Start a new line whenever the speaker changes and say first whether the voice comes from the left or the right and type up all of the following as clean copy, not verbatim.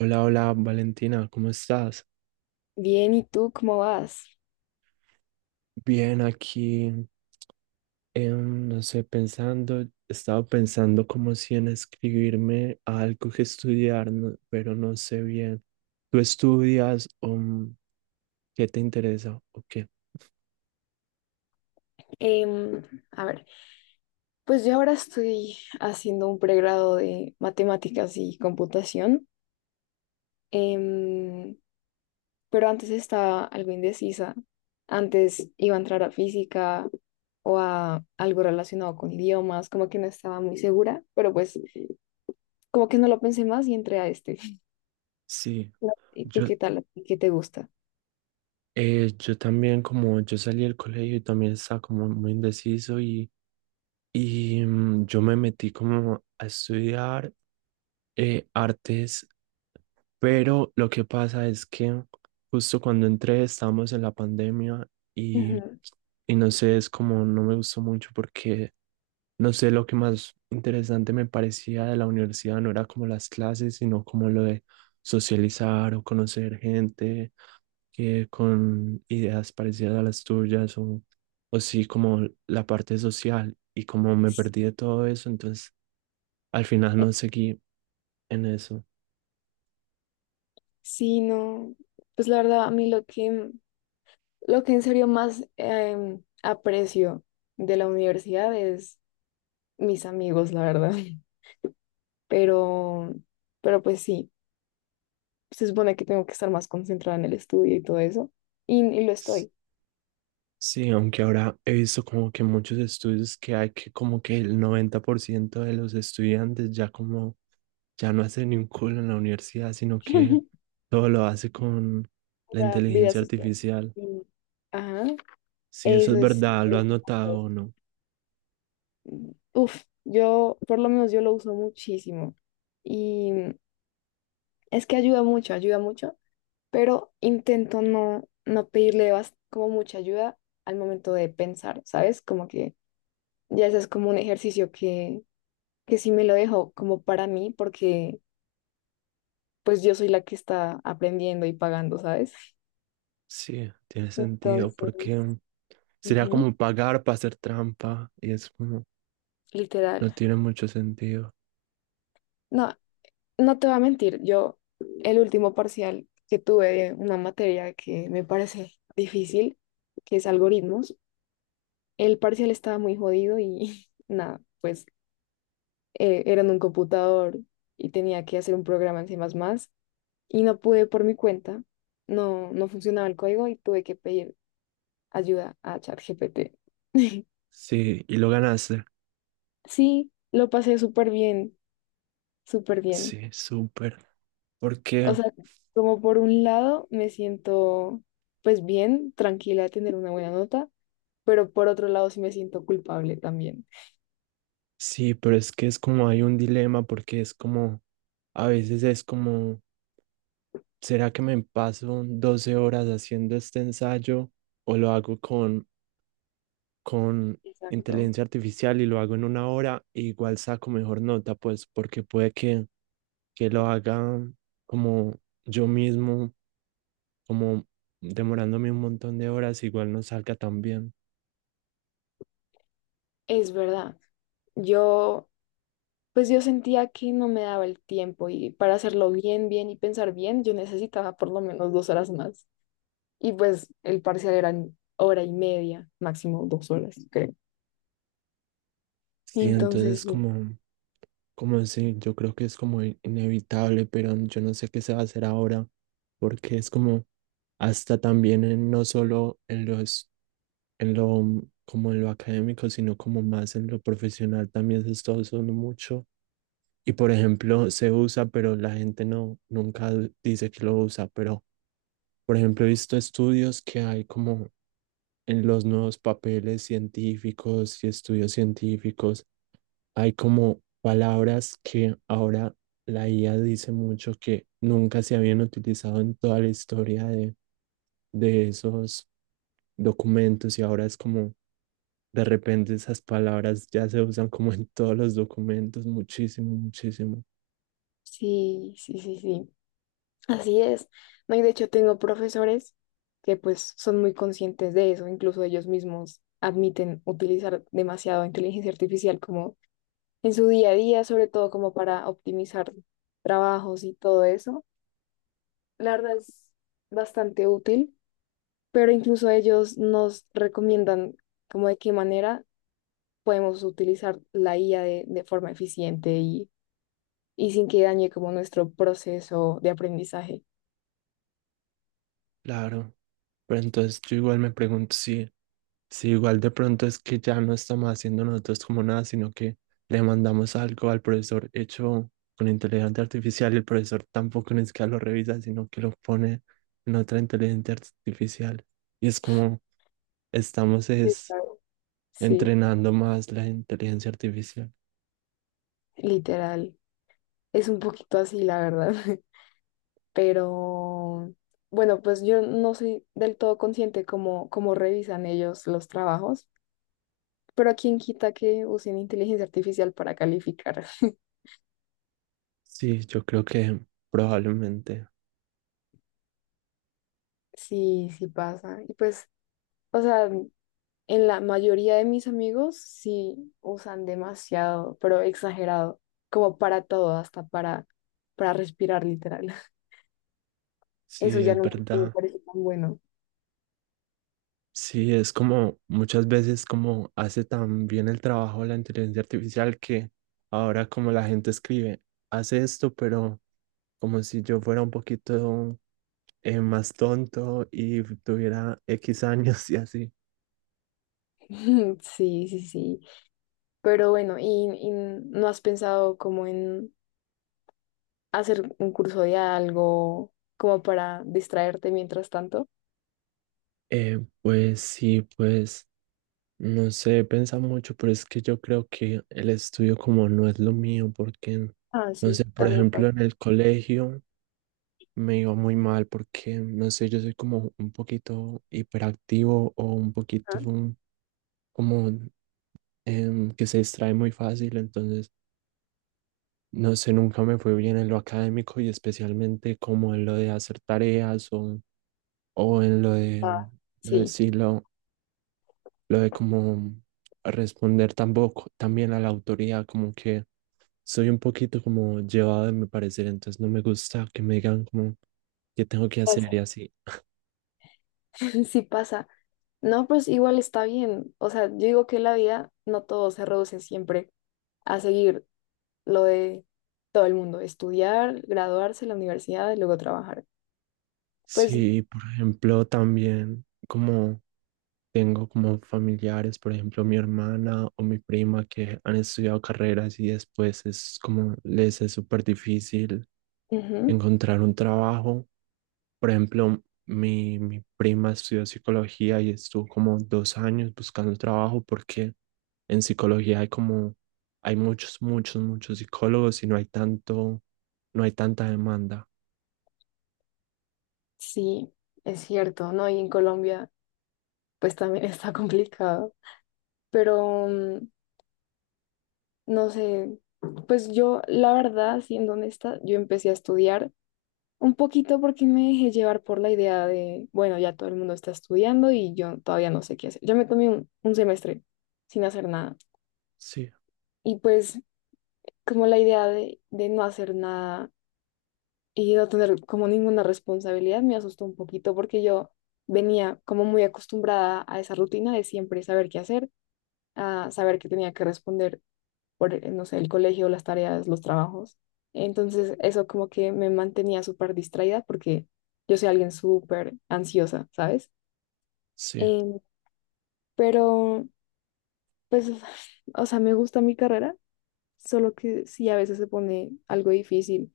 right: Hola, hola Valentina, ¿cómo estás?
left: Bien, ¿y tú cómo vas?
right: Bien, aquí, no sé, estaba pensando como si en escribirme a algo que estudiar, pero no sé bien. ¿Tú estudias o qué te interesa o qué?
left: Em, a ver, pues yo ahora estoy haciendo un pregrado de matemáticas y computación, em, pero antes estaba algo indecisa. Antes iba a entrar a física o a algo relacionado con idiomas, como que no estaba muy segura, pero pues como que no lo pensé más y entré a este.
right: Sí,
left: ¿Y tú
right: yo,
left: qué tal? ¿Qué te gusta?
right: yo también como yo salí del colegio y también estaba como muy indeciso y yo me metí como a estudiar artes. Pero lo que pasa es que justo cuando entré estábamos en la pandemia y,
left: Ujú.
right: y no sé, es como no me gustó mucho porque no sé, lo que más interesante me parecía de la universidad no era como las clases, sino como lo de socializar o conocer gente que con ideas parecidas a las tuyas o sí como la parte social y como me perdí de todo eso, entonces al final
left: Eh,
right: no seguí en eso.
left: Sí, no, pues la verdad, a mí lo que en serio más aprecio de la universidad es mis amigos, la verdad. Pero, pero pues sí, se supone que tengo que estar más concentrada en el estudio y todo eso, y lo estoy.
right: Sí, aunque ahora he visto como que muchos estudios que hay que como que el 90% de los estudiantes ya como ya no hacen ni un culo en la universidad, sino que todo lo hace con la
left: La vida
right: inteligencia
left: social.
right: artificial.
left: y- Ajá.
right: Si eso es
left: Eso es.
right: verdad, ¿lo has notado o no?
left: Uf, por lo menos yo lo uso muchísimo. Y es que ayuda mucho, pero intento no pedirle como mucha ayuda al momento de pensar, ¿sabes? Como que ya ese es como un ejercicio que sí me lo dejo como para mí, porque pues yo soy la que está aprendiendo y pagando, ¿sabes?
right: Sí, tiene sentido,
left: Entonces,
right: porque sería
left: ujú,
right: como pagar para hacer trampa y es como, no
left: literal.
right: tiene mucho sentido.
left: No, no te voy a mentir, yo el último parcial que tuve de una materia que me parece difícil, que es algoritmos, el parcial estaba muy jodido y nada, pues era en un computador y tenía que hacer un programa en C++ y no pude por mi cuenta, no funcionaba el código y tuve que pedir ayuda a ChatGPT.
right: Sí, y lo ganaste.
left: Sí, lo pasé súper bien, súper bien.
right: Sí, súper.
left: O
right: Porque
left: sea, como por un lado me siento pues bien, tranquila de tener una buena nota, pero por otro lado sí me siento culpable también.
right: sí, pero es que es como hay un dilema, porque es como a veces es como, ¿será que me paso 12 horas haciendo este ensayo o lo hago con
left: Exacto.
right: inteligencia artificial y lo hago en una hora e igual saco mejor nota? Pues porque puede que lo haga como yo mismo, como demorándome un montón de horas, igual no salga tan bien.
left: Es verdad. Yo pues yo sentía que no me daba el tiempo y para hacerlo bien, bien y pensar bien, yo necesitaba por lo menos 2 horas más. Y pues el parcial eran hora y media, máximo 2 horas, creo.
right: Sí, entonces
left: Entonces,
right: como, como así, yo creo que es como inevitable, pero yo no sé qué se va a hacer ahora, porque es como hasta también no solo en los, en lo, como en lo académico, sino como más en lo profesional también se está usando mucho. Y por ejemplo, se usa, pero la gente no, nunca dice que lo usa, pero por ejemplo, he visto estudios que hay como en los nuevos papeles científicos y estudios científicos hay como palabras que ahora la IA dice mucho que nunca se habían utilizado en toda la historia de esos documentos y ahora es como de repente esas palabras ya se usan como en todos los documentos, muchísimo, muchísimo.
left: sí, sí, sí, sí, sí. Así es. No, y de hecho tengo profesores que pues son muy conscientes de eso, incluso ellos mismos admiten utilizar demasiado inteligencia artificial como en su día a día, sobre todo como para optimizar trabajos y todo eso. La verdad es bastante útil, pero incluso ellos nos recomiendan como de qué manera podemos utilizar la IA de forma eficiente y sin que dañe como nuestro proceso de aprendizaje.
right: Claro, pero entonces yo igual me pregunto si sí, igual de pronto es que ya no estamos haciendo nosotros como nada, sino que le mandamos algo al profesor hecho con inteligencia artificial y el profesor tampoco ni siquiera lo revisa, sino que lo pone en otra inteligencia artificial. Y es como estamos es
left: Está- Sí,
right: entrenando más la inteligencia artificial.
left: literal. Es un poquito así, la verdad. Pero bueno, pues yo no soy del todo consciente cómo revisan ellos los trabajos, pero quién quita que usen inteligencia artificial para calificar.
right: Sí, yo creo que probablemente,
left: Sí, sí pasa. Y pues, o sea, en la mayoría de mis amigos sí usan demasiado, pero exagerado, como para todo, hasta para, respirar literal. Eso
right: sí,
left: ya
right: es
left: no me
right: verdad.
left: parece tan bueno.
right: Sí, es como muchas veces como hace tan bien el trabajo la inteligencia artificial que ahora como la gente escribe, hace esto, pero como si yo fuera un poquito más tonto y tuviera X años y así.
left: Sí, sí, sí. Pero bueno, y no has pensado como en hacer un curso de algo como para distraerte mientras tanto?
right: Pues sí, pues no sé, pensa mucho, pero es que yo creo que el estudio como no es lo mío, porque,
left: Ah,
right: no sé,
left: sí,
right: por
left: también pasa.
right: ejemplo, en el colegio. Me iba muy mal porque, no sé, yo soy como un poquito hiperactivo o un poquito
left: Ah,
right: como que se distrae muy fácil, entonces, no sé, nunca me fue bien en lo académico y especialmente como en lo de hacer tareas o en
left: ah,
right: lo de,
left: sí,
right: sí, lo de como responder tampoco, también a la autoridad, como que soy un poquito como llevado de mi parecer, entonces no me gusta que me digan como qué tengo que hacer
left: pasa.
right: y así.
left: Sí pasa. No, pues igual está bien. O sea, yo digo que la vida no todo se reduce siempre a seguir lo de todo el mundo, estudiar, graduarse en la universidad y luego trabajar. Pues
right: Sí, por ejemplo, también como tengo como familiares, por ejemplo, mi hermana o mi prima que han estudiado carreras y después es como les es súper difícil
left: ujú,
right: encontrar un trabajo. Por ejemplo, mi prima estudió psicología y estuvo como dos años buscando trabajo porque en psicología hay como, hay muchos, muchos, muchos psicólogos y no hay tanto, no hay tanta demanda.
left: sí, es cierto, ¿no? Y en Colombia, pues también está complicado. pero mm, no sé, pues yo la verdad, siendo honesta, yo empecé a estudiar un poquito porque me dejé llevar por la idea de, bueno, ya todo el mundo está estudiando y yo todavía no sé qué hacer. Yo me tomé un semestre sin hacer nada
right: Sí,
left: y pues como la idea de no hacer nada y no tener como ninguna responsabilidad me asustó un poquito porque yo venía como muy acostumbrada a esa rutina de siempre saber qué hacer, a saber que tenía que responder por, no sé, el colegio, las tareas, los trabajos. Entonces, eso como que me mantenía súper distraída porque yo soy alguien súper ansiosa, ¿sabes?
right: sí.
left: Em, pero, pues, o sea, me gusta mi carrera, solo que sí a veces se pone algo difícil.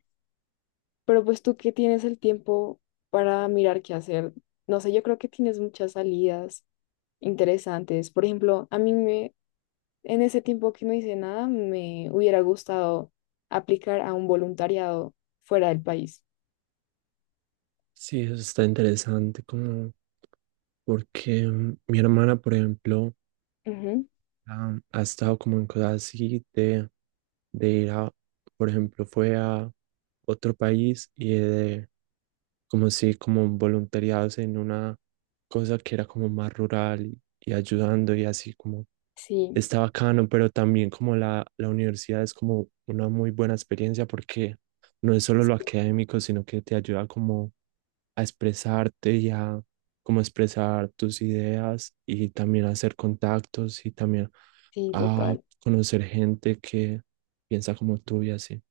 left: Pero pues tú que tienes el tiempo para mirar qué hacer, no sé, yo creo que tienes muchas salidas interesantes. Por ejemplo, en ese tiempo que no hice nada, me hubiera gustado aplicar a un voluntariado fuera del país.
right: Sí, eso está interesante, como porque mi hermana, por ejemplo,
left: Ujú.
right: ha, ha estado como en cosas así de ir a, por ejemplo, fue a otro país y de, como si, como voluntariados en una cosa que era como más rural y ayudando y así como
left: Sí,
right: está bacano, pero también como la universidad es como una muy buena experiencia porque no es solo lo académico, sino que te ayuda como a expresarte y a como expresar tus ideas y también hacer contactos y también
left: sí,
right: a
left: total.
right: conocer gente que piensa como tú y así.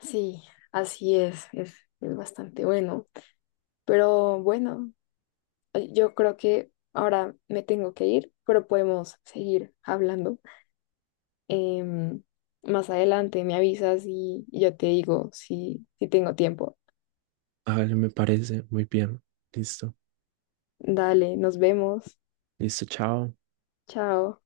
left: Sí, así es bastante bueno. Pero bueno, yo creo que ahora me tengo que ir, pero podemos seguir hablando. Em, Más adelante me avisas y yo te digo si tengo tiempo.
right: A ver, me parece muy bien. Listo.
left: Dale, nos vemos.
right: Listo, chao.
left: Chao.